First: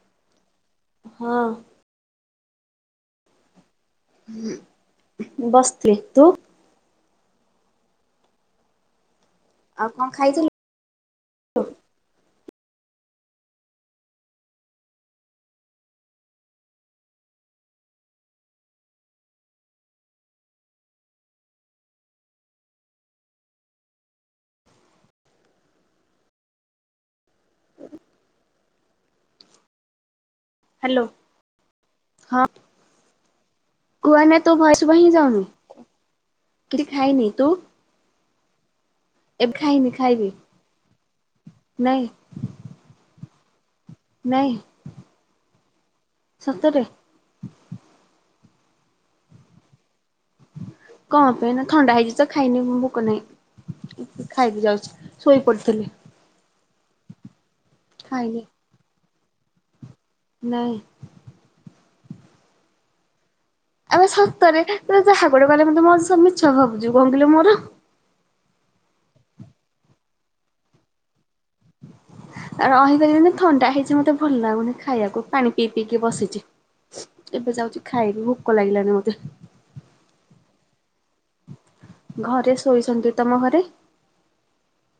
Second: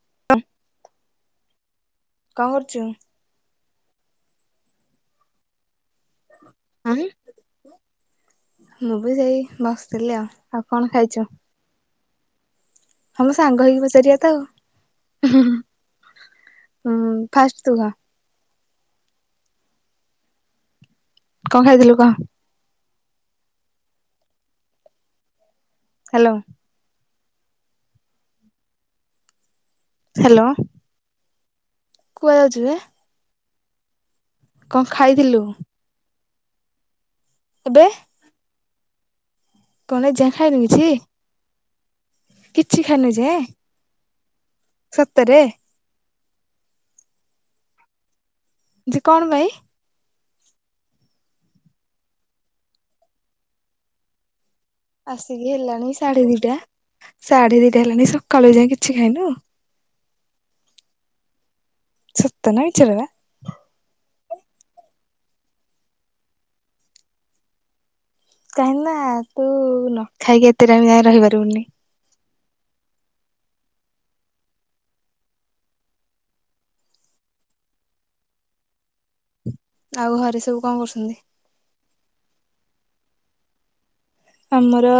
[unintelligible] ହଁ। କଁ କରୁଚୁ? ବସଚି ତୁ? ଆଁ ମୁଁ ବି ସେଇ କଣ ବସିଥିଲି ଆଉ, ଖାଇଥିଲୁ? ଆଉ କଣ ଖାଇଛୁ? ସବୁ ସାଙ୍ଗ ହେଇକି ପଚାରିଆ ତ ଆଉ, ହୁଁ ହୁଁ। ହୁଁ ଫାଷ୍ଟ ତୁ କହ। କଁ ଖାଇଥିଲୁ କହ? ହାଲୋ। ହ୍ୟାଲୋ। ହ୍ୟାଲୋ। କୁଆଡେ ଯାଉଛୁ କି? କୁହ ଏଇନା ତୋ ଭଏସ ଶୁଭା ହିଁ ଯାଉନି କିଛି ଖାଇନି। ତୁ ଏବେ? ଏବେ ଖାଇନି କଣ ଖାଇବି, ଏଯାଏଁ ଖାଇନୁ କିଛି? ନାଇଁ କିଛି ଖାଇନୁ ଏଯାଏ? ନାଇଁ। ସତେରେ? ସତରେ। ଯେ କଣ ପାଇଁ? କଣ ପାଇଁ ନା ଥଣ୍ଡା ହେଇଛି ତ ଖାଇନି ଭୋକ ନାହିଁ। ଖାଇବି ଯାଉଛି ଆସିକି ଶୋଇ ହେଲାଣି ପଡ଼ିଥିଲି। ସାଢେ ଦିଟା। ସାଢେ ଦିଟା ହେଲାଣି ସକାଳୁ ଏଯାଇ କିଛି ଖାଇନୁ? ନାଇଁ। ସତ ନା ମିଛରେ ବା। ଆବେ ସତରେ ତତେ ଯାହା ଗୋଟେ କହିଲେ ତୁ ମତେ ମୋ ମିଛ ଭାବୁଛୁ କଣ କହିଲୁ ମୋର? କାହିଁକି ନା ତୁ ନ ଖାଇକି ଏତେ ଟାଇମ୍ ଯାଇ ରହିପାରିବୁନି। ଆଉ ରହିପାରିବିନି ଥଣ୍ଡା ହେଇଛି ମତେ ଭଲ ଲାଗୁନି ଖାଇଆକୁ ପାଣି ପିଇ ପିଇକି ବସିଚି। ଏବେ ଯାଉଛି ଖାଇବି ଭୋକ ଲାଗିଲାଣି ମତେ। ଆଉ ଘରେ ସବୁ କଣ କରୁଛନ୍ତି? ଘରେ ଶୋଇଛନ୍ତି, ତମ ଘରେ? ଆମର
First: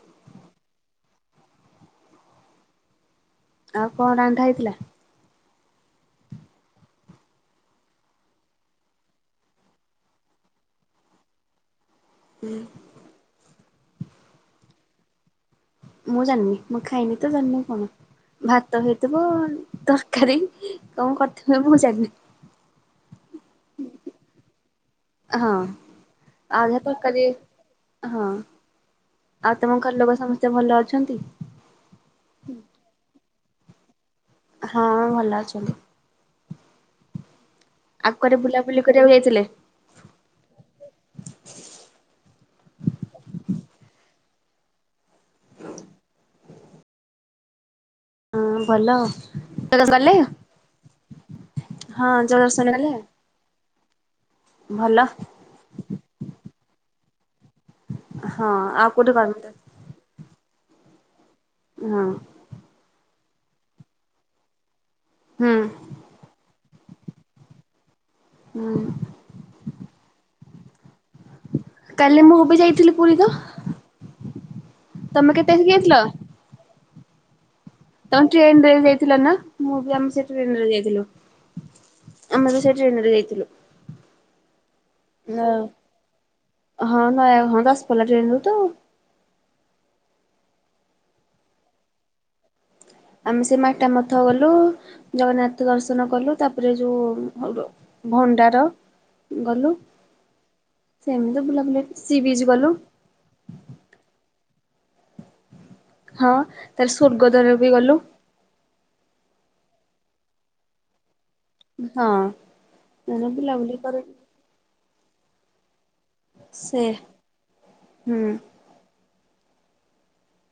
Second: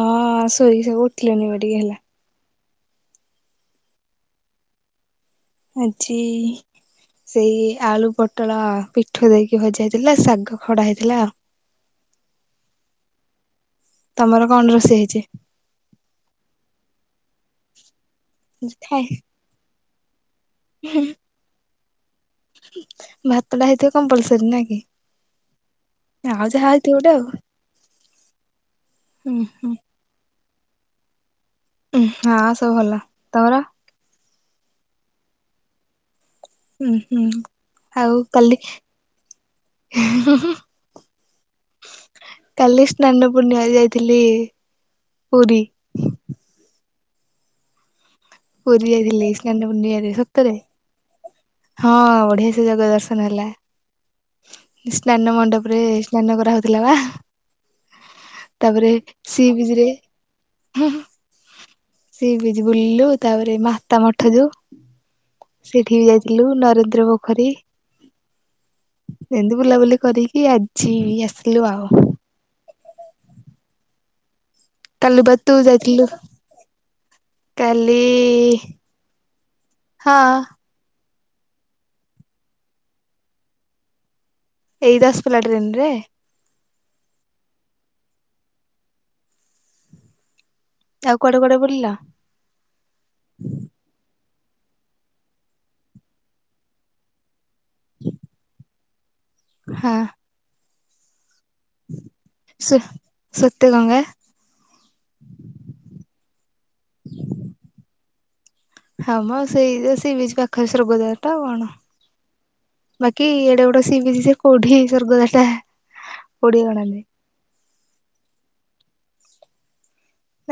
ହଁ ଶୋଇକି ସବୁ ଉଠିଲେଣି ଏବେ ଟିକେ ହେଲା। ଆଉ କଁ ରାନ୍ଧା ହେଇଥିଲା? ଆଜି ସେଇ ଆଳୁ ପୋଟଳ ପିଠୋଉ ଦେଇକି ଭଜା ହେଇଥିଲା, ଶାଗ ଖରଡା ହେଇଥିଲା। ହୁଁ। ତମର କଣ ରୋଷେଇ ହେଇଛି? ମୁଁ ଜାଣନି ମୁଁ ଖାଇନି ତ ଜାଣିବି କଣ ଭାତ ଖାଇ ହେଇଥିବ ତର କାରୀ କଁ କରିଥିବେ ମୁଁ ଜାଣିନି। ଭାତଟା ହେଇଥିବ କମ୍ପଲସରୀ ନା କି? ହଁ ଆଉ ଯାହା ହେଇଥିବ ଗୋଟେ ତରକାରୀ ଆଉ। ହଁ। ହୁଁ ଆଉ ହୁଁ ତମ ଘର ଲୋକ ସମସ୍ତେ ଭଲ ଅଛନ୍ତି? ହଁ ସବୁ ଭଲ ତମର? ହଁ ଭଲ ଅଛନ୍ତି। ହୁଁ ହୁଁ। ଆଉ କୁଆଡେ କାଲି ବୁଲାବୁଲି କରିବାକୁ ଯାଇଥିଲେ? କାଲି ସ୍ନାନ ପୂର୍ଣ୍ଣିମାରେ ଯାଇଥିଲି ପୁରୀ। ହଁ ଭଲ। ପୁରୀ ଯାଇଥିଲି ସ୍ନାନପୂର୍ଣ୍ଣିମାରେ ଗଲେ ସତରେ। ହଁ ଯୋଉ ବଢ଼ିଆ ସେ ଦର୍ଶନ ଜଗା ଗଲେ ଦର୍ଶନ ହେଲା। ଭଲ ସ୍ନାନ ମଣ୍ଡପରେ ସ୍ନାନ କରାହଉଥିଲା ବା। ହଁ ଆଉ ତାପରେ କୋଉଠି ସି କରନ୍ତି? ବିଜରେ ହଁ ସି ବିଜ ବୁଲିଲୁ ତାପରେ ମାତା ମଠ ଯୋଉଁ ହୁଁ ସେଇଠି ବି ଯାଇଥିଲୁ ନରେନ୍ଦ୍ର ପୋଖରୀ। ହୁଁ ଏମିତି ବୁଲାବୁଲି କରିକି ଆଜି ଆସିଲୁ ଆଉ। କାଲି ମୁଁ ବି ଯାଇଥିଲି ପୁରୀ ତ। କାଲି ବା ତମେ ତୁ କେତେହେସି କି ଯାଇଥିଲ? ଯାଇଥିଲୁ କାଲି ତମେ ଟ୍ରେନ ରେ ଯାଇଥିଲ ନା ମୁଁ ବି ଆମେ ହଁ ସେ ଟ୍ରେନରେ ଯାଇଥିଲୁ। ଆମେ ତ ସେ ଟ୍ରେନରେ ଯାଇଥିଲୁ। ଏଇ ଦସପଲା ଟ୍ରେନ ରେ ହଁ ନାଇଁ ହଁ ଦସପଲା ଟ୍ରେନ ରେ ତ ଆଉ କୁଆଡେ କୁଆଡେ ବୁଲିଲ? ଆମେ ସେ ମାତା ମଠ ତ ଗଲୁ ଜଗନ୍ନାଥ ଦର୍ଶନ କଲୁ ତାପରେ ଯୋଉଁ ଭଣ୍ଡାର ଗଲୁ ହଁ ସେମିତି ବୁଲାବୁଲି ସି ବିଚ୍ ଗଲୁ ସୁ ସ୍ୱେତେ ଗଙ୍ଗା ହଁ ତାପରେ ସ୍ୱର୍ଗଦ୍ୱାର ବି ଗଲୁ। ହଁ ମ ସେଇ ସି ବିଚ ପାଖରେ ସ୍ୱର୍ଗ ଦ୍ୱାର ହଁ କଣ ବାକି ଏଡ଼େ ବୁଲାବୁଲି ବଡ଼ କରି ସିବିଚ ଯେ କୋଉଁଠି ସ୍ୱର୍ଗଦ୍ୱାର ସେ ଟା। [unintelligible] ହୁଁ।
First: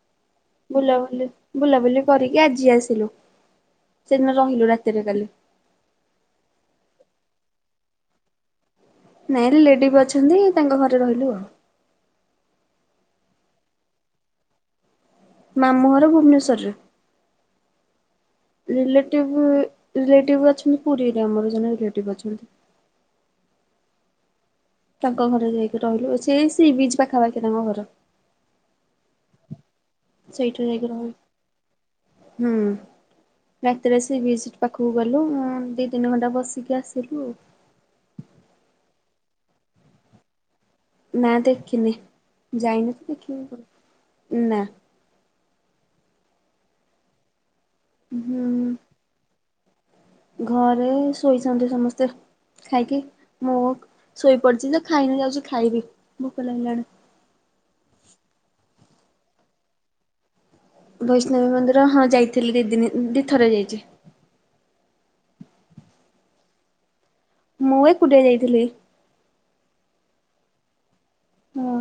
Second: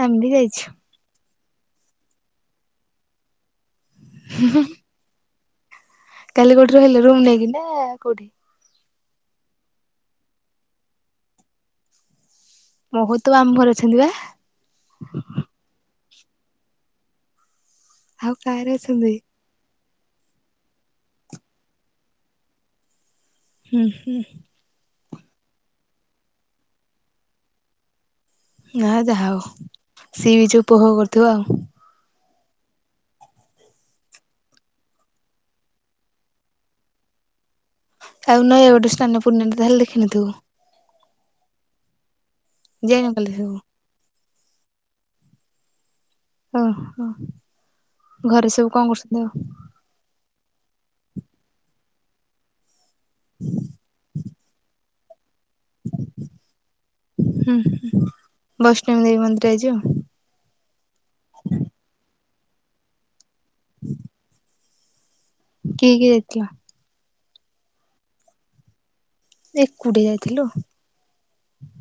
ଆମେଭି ଯାଇଛୁ। ବୁଲାବୁଲି ବୁଲାବୁଲି କରିକି ଆଜି ଆସିଲୁ ସେଦିନ ରହିଲୁ ରାତିରେ କାଲି କାଲି କୋଉଁଠି ରହିଲ ରୁମ୍ ନେଇକିନା କୋଉଁଠି? ନାଇଁ ରିଲେଟିଭ ଅଛନ୍ତି ତାଙ୍କ ଘରେ ରହିଲୁ ଆଉ। [unintelligible] ଘର ଅଛନ୍ତି ବା ମାମୁଁଘର ଭୁବନେଶ୍ଵରରେ ଆଉ କାହାର ଅଛନ୍ତି? ରିଲେଟିଭ୍ ରିଲେଟିଭ ଅଛନ୍ତି ପୁରୀରେ ଆମର ଜଣେ ରିଲେଟିଭ ଅଛନ୍ତି। ହୁଁ ହୁଁ ତାଙ୍କ ଘରେ ଯାଇକି ରହିଲୁ ସେ ସି ବିଚ୍ ପାଖାପାଖି ତାଙ୍କ ଘର ଯାହା ହଉ ସି ବିଚ ସେଇଠି ଯାଇକି ଉପଭୋଗ ରହିଲୁ। କରିଥିବ ଆଉ ହୁଁ। ରାତିରେ ସିବିଚ ପାଖକୁ ଗଲୁ ଦି ତିନି ଘଣ୍ଟା ବସିକି ଆସିଲୁ ଆଉ ନହ ଏଇଠୁ ସ୍ନାନ ପୂର୍ଣିମା [unintelligible] ତାହେଲେ ଦେଖିନିଥିବୁ ନା ଦେଖିନି ଯାଇନି ତ ଯାଇନୁ କାଲି ଦେଖିବି ସବୁ। କଣ ନା ଓ ହଁ ହୁଁ ଘରେ ସବୁ କଣ କରୁଛନ୍ତି ଆଉ? ଘରେ ଶୋଇଛନ୍ତି ସମସ୍ତେ ଖାଇକି ମୁଁ ଶୋଇ ପଡିଛି ଯେ ଖାଇନି ଯାଉଛି ଖାଇବି ଭୋକ ଲାଗିଲାଣି। ହୁଁ ହୁଁ ବୈଷ୍ଣବୀ ଦେବୀ ମନ୍ଦିର ଯିବ? ବୈଷ୍ଣବୀ ମନ୍ଦିର ହଁ ଯାଇଥିଲି ଦି ଦିନ ଦି ଥରେ ଯାଇଛି। କିଏ କିଏ ଯାଇଥିଲ? ମୁଁ ଏକୁଟିଆ ଯାଇଥିଲି। ଏକୁଟିଆ ଯାଇଥିଲୁ। ହଁ।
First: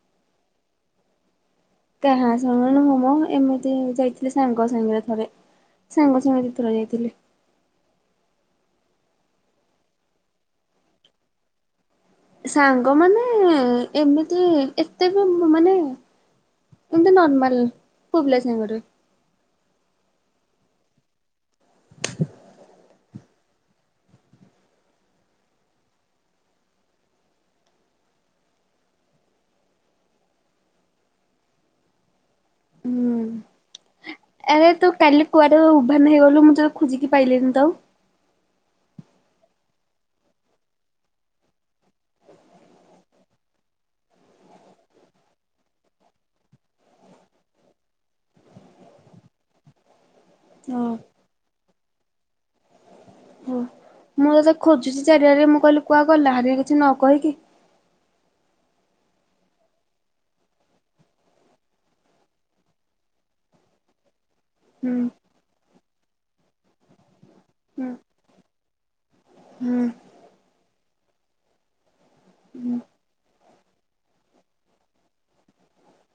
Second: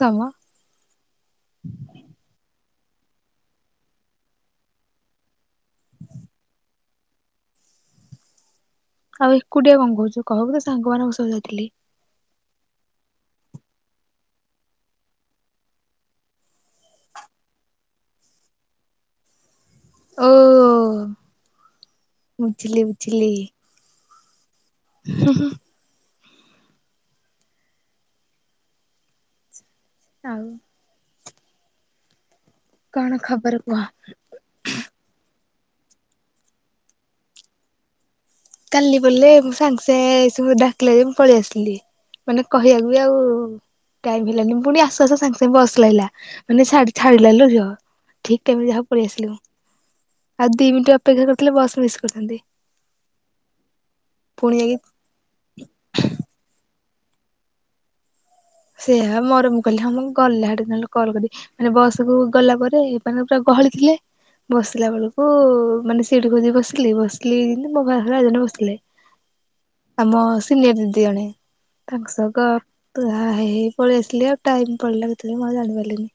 ତବ। କାହା ଶଣନୁ ହମ ଏମିତି ଯାଇଥିଲି ସାଙ୍ଗ ସାଙ୍ଗରେ ଥରେ। ସାଙ୍ଗ ସାଙ୍ଗରେ ଦିଥର ଯାଇଥିଲି। ଆଉ ଏକୁଟିଆ କଣ କହୁଛୁ? କହିବୁ ତ ସାଙ୍ଗ ମାନଙ୍କୁ ସହ ଯାଇଥିଲି। ସାଙ୍ଗମାନେ ଏମିତି ଏତେ ବି ମାନେ ଏମିତି ନର୍ମାଲ ପୁଅପିଲା ସାଙ୍ଗଟେ। ଓ ମୁଝିଲିି ବୁଝିଲି। ହୁଁ ହୁଁ। ଥାଉ। କଣ ଖବର କୁହ? ହୁଁ ଏ ତୁ କାଲି କୁଆଡେ ଉଭାନ ହେଇଗଲୁ। ମୁଁ ତତେ ଖୋଜିକି ପାଇଲିନି ତ। କାଲି ବଲେ ମୁଁ ସାଙ୍ଗେ ସାଙ୍ଗେ ସବୁ ଡାକିଲା ଯେ ମୁଁ ପଳେଇ ଆସିଲି। ମାନେ କହିବାକୁ ବି ଆଉ ଟାଇମ୍ ହେଲାନି। ପୁଣି ଆସୁ ଆସୁ ସାଙ୍ଗେ ସାଙ୍ଗେ ବସ୍ ଲାଗିଲା। ମାନେ ଛା ଛାଡିଲାନିଲ ଝିଅ। ଠିକ୍ ତାଇମ୍ ଯାହା ପଳି ଆସିଲି ମୁଁ। ଆଉ ଦି ମିନିଟ୍ ହଁ। ଅପେକ୍ଷା କରିଥିଲେ ବସ୍ ମିସ୍ କରିଥାନ୍ତି। ହଁ। ମୁଁ ତୋତେ ପୁଣି ଯାଇକି ଖୋଜୁଛି ଚାରିଆଡେ। ମୁଁ କହିଲି କୁଆ ଗଲାହାରି କିଛି ନ କହିକି। ସେଇଆ ମରମ କଲେ। ହଁ ମୁଁ ଗଲା ଦିନ କଲ କଲି ମାନେ ବସ କୁ ଗଲା ପରେ ମାନେ ପୁରା ପହଳି ଥିଲେ। ବସିଲା ହୁଁ ବେଳକୁ ମାନେ ସେଇଠି ଖଦି ବସିଲି। ବସିଲି ଜୀମିତି ମୋ ହୁଁ ପାଖରେ ଜଣେ ବସିଲେ। ହୁଁ ଆମ ସିନିୟର ଦିଦି ଜଣେ। ତାଙ୍କ ସହ ହୁଁ ଆ ହେ ପଳେଇ ଆସିଲି ଆଉ। ଟାଇମ୍ ପଳେଇଲା କେତେବେଳେ ମୁଁ ଜାଣି ପାରିଲିନି।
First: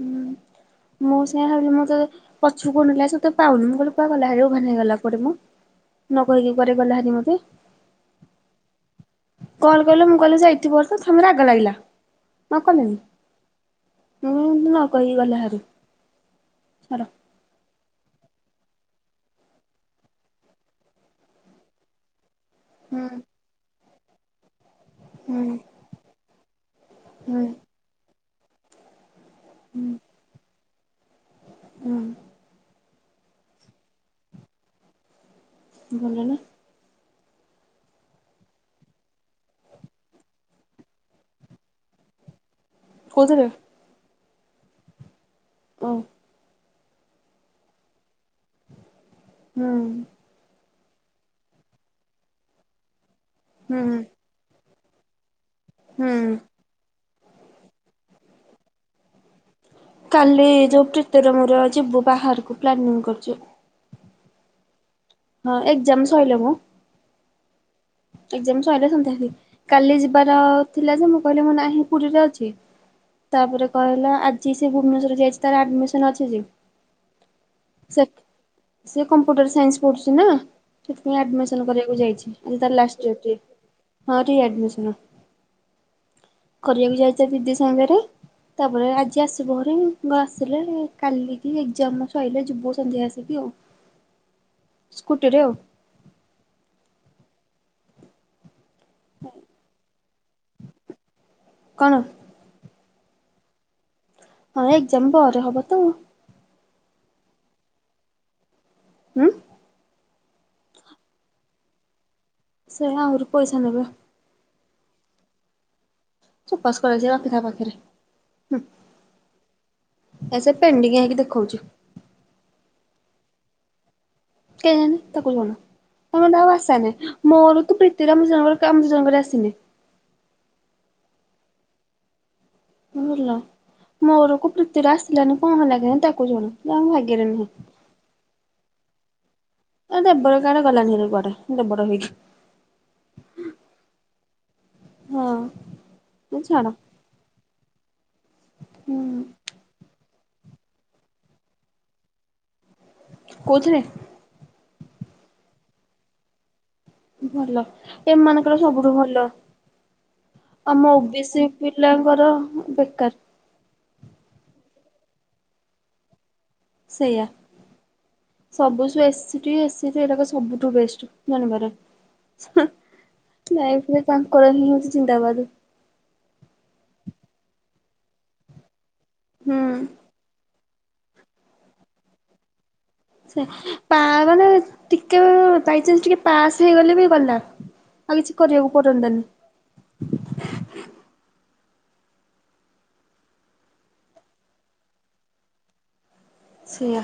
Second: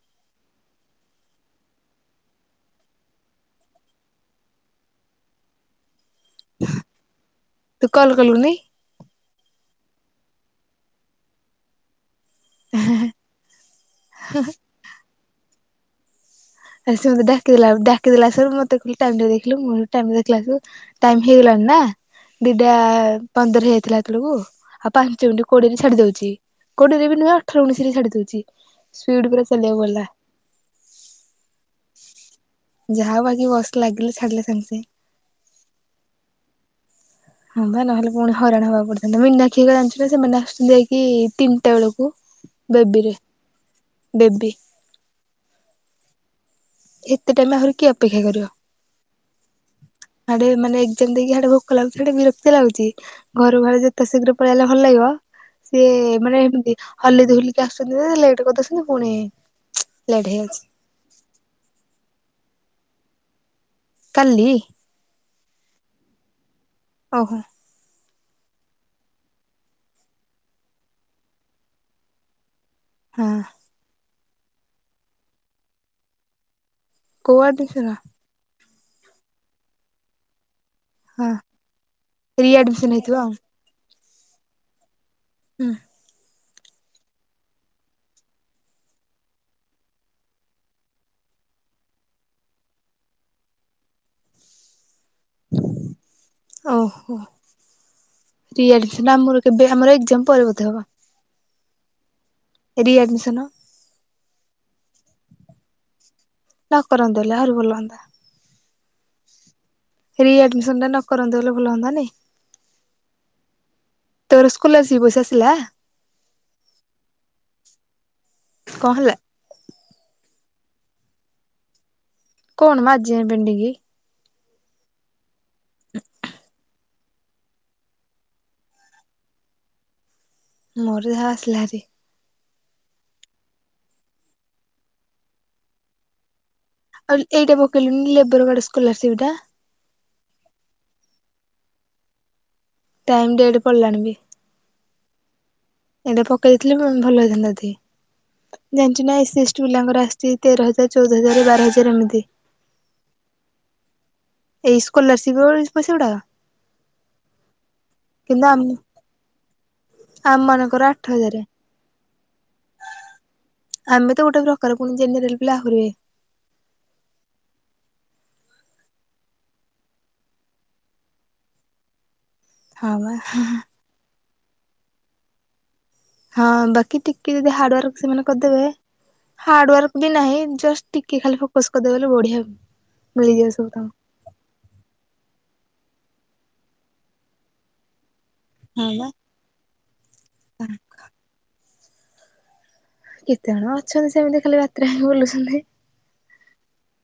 ହୁଁ। ମୁଁ ସେୟା ଭାବିଲି। ମୁଁ ତ ପଛକୁ ଅନେଇଲା ପାଉନି। ମୁଁ କହିଲି କୁଆ ଗଲା ଏଇନେ ଉଭାନ ହେଇଗଲା କୁଆଡେ ମ। ନ କହିକି କୁଆରେ ଗଲା ହାରି ମତେ। ତୁ କଲ୍ କଲୁନି? କଲ କଲେ ମୁଁ କହିଲି ଯାଇଥିବ ତ ସମୟରେ ରାଗ ଲାଗିଲା। ନ କଲେଣିି। ମୁଁ ନ କହିକି ଗଲା ହାରି। ଆ ଛାଡ ସେ ମତେ ଡାକିଦେଲା। ଡା କେତେବେଳେ ଆସିବୁ? ମତେ କହିଲା ଟାଇମ୍ ଟା ଦେଖିଲୁ। ମୁଁ ଟାଇମ୍ ଦେଖିଲା ବେସୁ ଟାଇମ୍ ହେଇଗଲାଣି ନା। ଦିଟା ହୁଁ ପନ୍ଦର ହେଇଥିଲା ହେତେ ବେଳକୁ। ଆଉ ପାଞ୍ଚ ହୁଁ ମିଣ୍ଟି କୋଡିଏ ହେଲେ ଛାଡି ଦଉଛି। କୋଡି ରେ ନୁହେଁ ହୁଁ ଅଠର ଉଣେଇଶିରେ ଛାଡି ଦଉଛି। ସ୍ପିଡ୍ ପୁରା ଚାଲିବାକୁ ଗଲା। ହୁଁ। ଯାହା ହୋଉ ବାକି ବସ୍ ଲାଗିଲେ। ଛାଡିଲେ ସାଙ୍ଗ୍ ସାଙ୍ଗେ। ଭଲ ନା। ହଁ ବା ନହେଲେ ପୁଣି ହଇରାଣ ହବାକୁ ପଡିଥାନ୍ତା। ମିନାକ୍ଷି ହେଇକା ଜାଣିଚୁ ନ ସେମାନେ ଆସୁଛନ୍ତି ଯାଇକି ତିନିଟା ବେଳକୁ। ବେବିରେ କୋଉଥିରେ ବେବି। ଉଁ। ଏତେ ଟାଇମ୍ ଆହୁରି କିଏ ଅପେକ୍ଷା କରିବ? ହୁଁ ଆଡେ ମାନେ ଯେମିତିକି ହେଠେ ଭୁକ ଲାଗୁଛି। ସେଟେ ବିରକ୍ତି ଲାଗୁଛି। ଘରୁ ବାରେ ହୁଁ ଯେତେ ଶୀଘ୍ର ପଳେଇ ଆଇଲେ ଭଲ ଲାଗିବ। ସିଏ ହୁଁ ମାନେ ଏମତି ହଲି ଦୋହଲିକି ଆସୁଛନ୍ତି। ଲେଟ୍ କରିଦଉଛନ୍ତି। ଫୁଣି କାଲି ଯଉ ପ୍ରୀତିର ମୋର ଯିବୁ ବାହାରକୁ ପ୍ଲାନିଂ କରୁଛୁ। କାଲି। ହଁ ଏଗ୍ଜାମ୍ ସଇଲେ ମ। ଓହୋ। ଏଗ୍ଜାମ ସଇଲେ ସନ୍ଧ୍ୟା ହେଲି କାଲି ଯିବାର ଥିଲା ଯେ ମୁଁ କହିଲି ମୁଁ ନାହିଁ ପୁରୀରେ ଅଛି। ହଁ ତାପରେ କହିଲା ଆଜି ସେ ଭୁବନେଶ୍ୱର ଯାଇଛି। ତାର ଆଡମିସନ୍ ଅଛି ଯେ। କୋଉ ଆଡମିଶନ୍? ସିଏ କମ୍ପ୍ୟୁଟର ସାଇନ୍ସ୍ ପଢୁଛି ନା। ସେଥିପାଇଁ ଆଡମିସନ୍ କରିବାକୁ ଯାଇଛି। ଆଜି ତାର ଲାଷ୍ଟ୍ ଥିବ ଆଉ। ହଁ ରି ଆଡମିସନ୍। ହୁଁ। କରିବାକୁ ଯାଇଚି ତା ଦିଦି ସାଙ୍ଗରେ। ତାପରେ ଆଜି ଆସିବ ଘରେ ମୁ ଆସିଲେ କାଲିକି ଏକ୍ସାମ ସରିଲେ ଯିବୁ ସନ୍ଧ୍ୟା ଆସିକି ଆଉ। ସ୍କୁଟିରେ ଆଉ ଓହୋ। [unintelligible] ଆମର କେବେ ଆମର ଏକ୍ସାମ ପରେ ବୋଧେ ହବ। କଣ ରିଆଡ଼୍ମିସନ। ହଁ ଏକଜାମ ପରେ ହବ ତ। ନା କରନ୍ତୁ ହେଲେ ଆହୁରି ଭଲ ହୁଅନ୍ତା। ଉଁ ରିଏଡମିସନ ଟା ନ କରନ୍ତେ ବୋଲେ ଭଲ ହନ୍ତାନି। ସେ ଆହୁରି ପଇସା ନେବେ। ତୋର ସ୍କୋଲାରଶିପ ପଇସା ଆସିଲା। ଚୋପା ସ୍କୋଲାରଶିପ ରଖିଥା ପାଖିରେ। କଣ ହେଲା? ଆରେସେ ପେଡିଙ୍ଗ ହେଇକି ଦେଖଉଛି। କଣମ ଆଜିଯାଏଁ ପେଣ୍ଡିଙ୍ଗ। କେଜାଣି ତାକୁ ଜଣା ମୋର ତ ଆଉ ଆଶା ନାହିଁ। ମୋର ତ ପ୍ରୀତିର ଆମ ଦିଜଣଙ୍କର ଆମ ଦିଜଣଙ୍କର ଆସିନି। ମୋର ଯାହା ଆସିଲାହାରି। ଭଲ ମୋର କି ପ୍ରୀତିର ଆସିଲାନି କଣ ହେଲା କେଜାଣି ତାକୁ ଜଣା। ଇଏ ଆମ ଅଉ ଭାଗ୍ୟରେ ନାହିଁ। ଏଇଟା ପକେଇଲୁନି ଲେବୋର୍ ଗାର୍ଡ ସ୍କୋଲାରର୍ଷିପ ଟା। ଏ ଲେବର ଗାର୍ଡ ଗଲାଣିଭାରି କୁଆଡ଼େ ଲେବର ହେଇକି। ଟାଇମ ଡେଟ ପଳେଇଲାଣି ବି। ହଁ। ଏଇଟା ପକେଇ ଛାଡ ଦେଇେଇଥିଲେ ଭଲ ହେଇଥାନ୍ତା ଏତିକି ହୁଁ। ଜାଣିଛୁ ନା ଏସି ଏସଟି ପିଲାଙ୍କର ଆସି ସେ ତେର ହଜାର ଚଉଦ ହଜାର ବାର ହଜାର ଏମିତି। କୋଉଥିରେ? ଏଇ ସ୍କଲାରସିପ ପଇସା ଗୁଡାକ ଭଲ କିନ୍ତୁ ଏମାନଙ୍କର ଆମ ସବୁଠୁ ଭଲ। ଆମ ମାନଙ୍କର ଆମ ଆଠ ଓ ବି ହଜାର ସି ପିଲାଙ୍କର ବେକାର। ଆମେ ତ ଗୋଟେ ପ୍ରକାର ପୁଣି ଜେନେରାଲ ପିଲା ଆହୁରି ଇଏ ସେଇୟା। ସବୁ ଯୋଉ ଏସଟି ଏସି ଏଗୁଡ଼ାକ ସବୁଠୁ ବେଷ୍ଟ ଜାଣିବାରେ। ହୁଁ ହଁ ବା ଲାଇଫରେ ତାଙ୍କର ହିଁ ହଉଛି ଜିନ୍ଦାବାଦ। ହଁ ବାକି ଟିକେ ଯଦି ହାର୍ଡୱାର୍କ ସେମାନେ କରିଦେବେ ହୁଁ। ହାର୍ଡୱାର୍କ ବି ନାହିଁ ଜଷ୍ଟ ଟିକେ ଖାଲି ଫୋକସ କରିଦେବେ ହେଲେ ବଢିଆ ସେ ମିଳିଯିବ ସବୁ ତାଙ୍କୁ ତାମାନେ ଟିକେ ବାଇଚାନ୍ସ ଟିକେ ପାସ୍ ହେଇଗଲେ ବି ଗଲା ଆଉ କିଛି କରିବାକୁ ହଁ ବା ପଡନ୍ତାନି। [unintelligible] କେତେ ଜଣ ଅଛନ୍ତି ସେମିତି ଖାଲି ବାତରା ହେଇ ବୁଲୁଛନ୍ତି। ସେଇଆ।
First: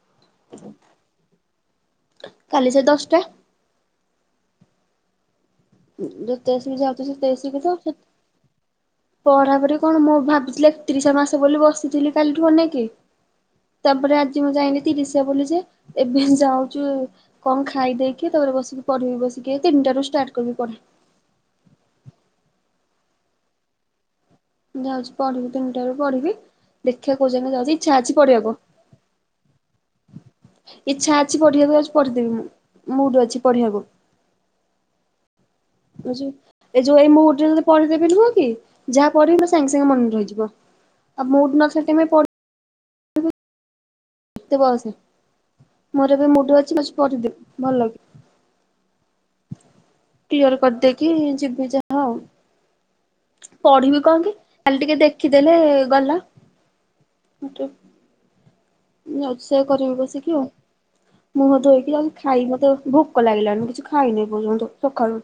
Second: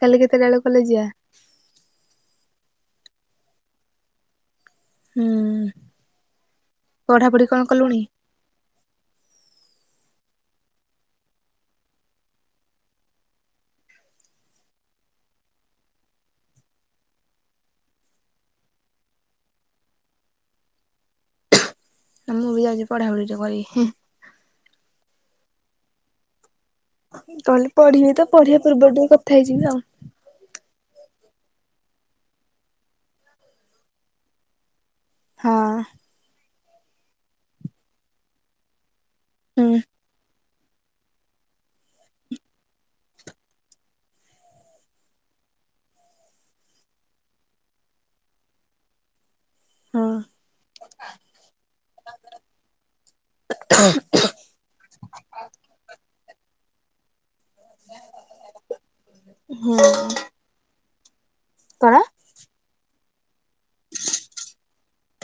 କାଲି କେତେଟାବେଳକୁ କଲେଜ ଯିବା? ଟା ହୁଁ। ଯୋଉ ତେଶ ବି ଯାଉ ସେ ପଢାପଢି ତେଇଶିକ କଣ ତ କଲୁଣି ପଢା ପଢ଼ି କଣ ମୁଁ ଭାବିଥିଲି ଏକତିରିଶିଆ ମାସ ବୋଲି ବସିଥିଲି କାଲିଠୁ ଅନେଇକି। ତାପରେ ଆଜି ମୁଁ ଜାଇଁଲିି ତିରିସିଆ ବୋଲି ଯେ ଏବେ ଯାଉଛୁ କଣ ଖାଇଦେଇେଇକି ତ ଉପରେ ବସିକି ପଢିବି ବସିକି ତିନିଟାରୁ ଷ୍ଟାର୍ଟ କରିବି ପଢା। ଏ ମୁଁ ବି ଯାଉଛି ପଢାପଢି ଟିକେ କରିବି ହିଁ। ଯାଉଛି ପଢିବି ତିନିଟା ବେଳକୁ ପଢିବି ଦେଖିବା କୋଉ ଯାଏଁ କହିଲି ଯାଉଛି ଇଛା ପଢିବି ଅଛି ତ ପଢିବାକୁ। ପଢିବା ପୂର୍ବରୁ ଟିକେ କଥା ହେଇଯିବି ଆଉ। ଇଚ୍ଛା ଅଛି ପଢିବାକୁ ଯାଉଛି ପଢିଦେବି ମୁଁ ମୁଡ ଅଛି ପଢିବାକୁ। ହଁ ଯାଉଚି, ଏ ଯୋଉ ଏଇ ମୁଡରେ ଯଦି ପଢେଇଦେବି ନୁହଁକି ଯାହା ପଢିବି ପୁରା ସାଙ୍ଗେ ସାଙ୍ଗେ ମନେ ରହିଯିବ। ଆଉ ମୁଡ୍ ନଥିବା ଟାଇମ ରେ ପ ତୁ ବସେ ମୋର ଏବେ ମୁଡ ଅଛି ଯାଉଛି ପଢ଼ିଦେବି ଭଲ କି। [inaudible] ହୁଁ କ୍ଲିଅର କରିଦେଇକି ଯିବି ଯାହା ଆଉ। ପଢିବି କଣକି ଖାଲି ଟିକେ ଦେଖିଦେଲେ ଗଲା। ମତେ। ଯାଉଛି ସେଇଆ ହୁଁ କରିବି ବସିକି ଆଉ। ମୁହଁ ଧୋଇକି କଣ? ଯାଉଛି ଖାଇବି ମତେ ଭୋକ ଲାଗିଲାଣି କିଛି ଖାଇନି ଏପର୍ଯ୍ୟନ୍ତ ସଖାଳୁ।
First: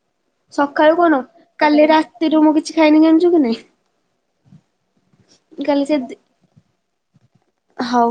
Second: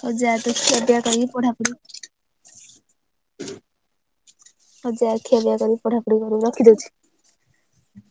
ହଉ ଯା ତୁ ସଖାଳୁ ଖିଆପିଆ କଣ କରିକି ପଢାପଢି କାଲି ରାତିରୁ ମୁଁ କିଛି ଖାଇନି ଜାଣିଛୁ କି ନାଇଁ। ହଉ ଯାଅ ଖିଆ ପିଆ କରିବୁ କାଲି ସେ ପଢାପଢି କରିବୁ ରଖିଦଉଛି। ହଉ।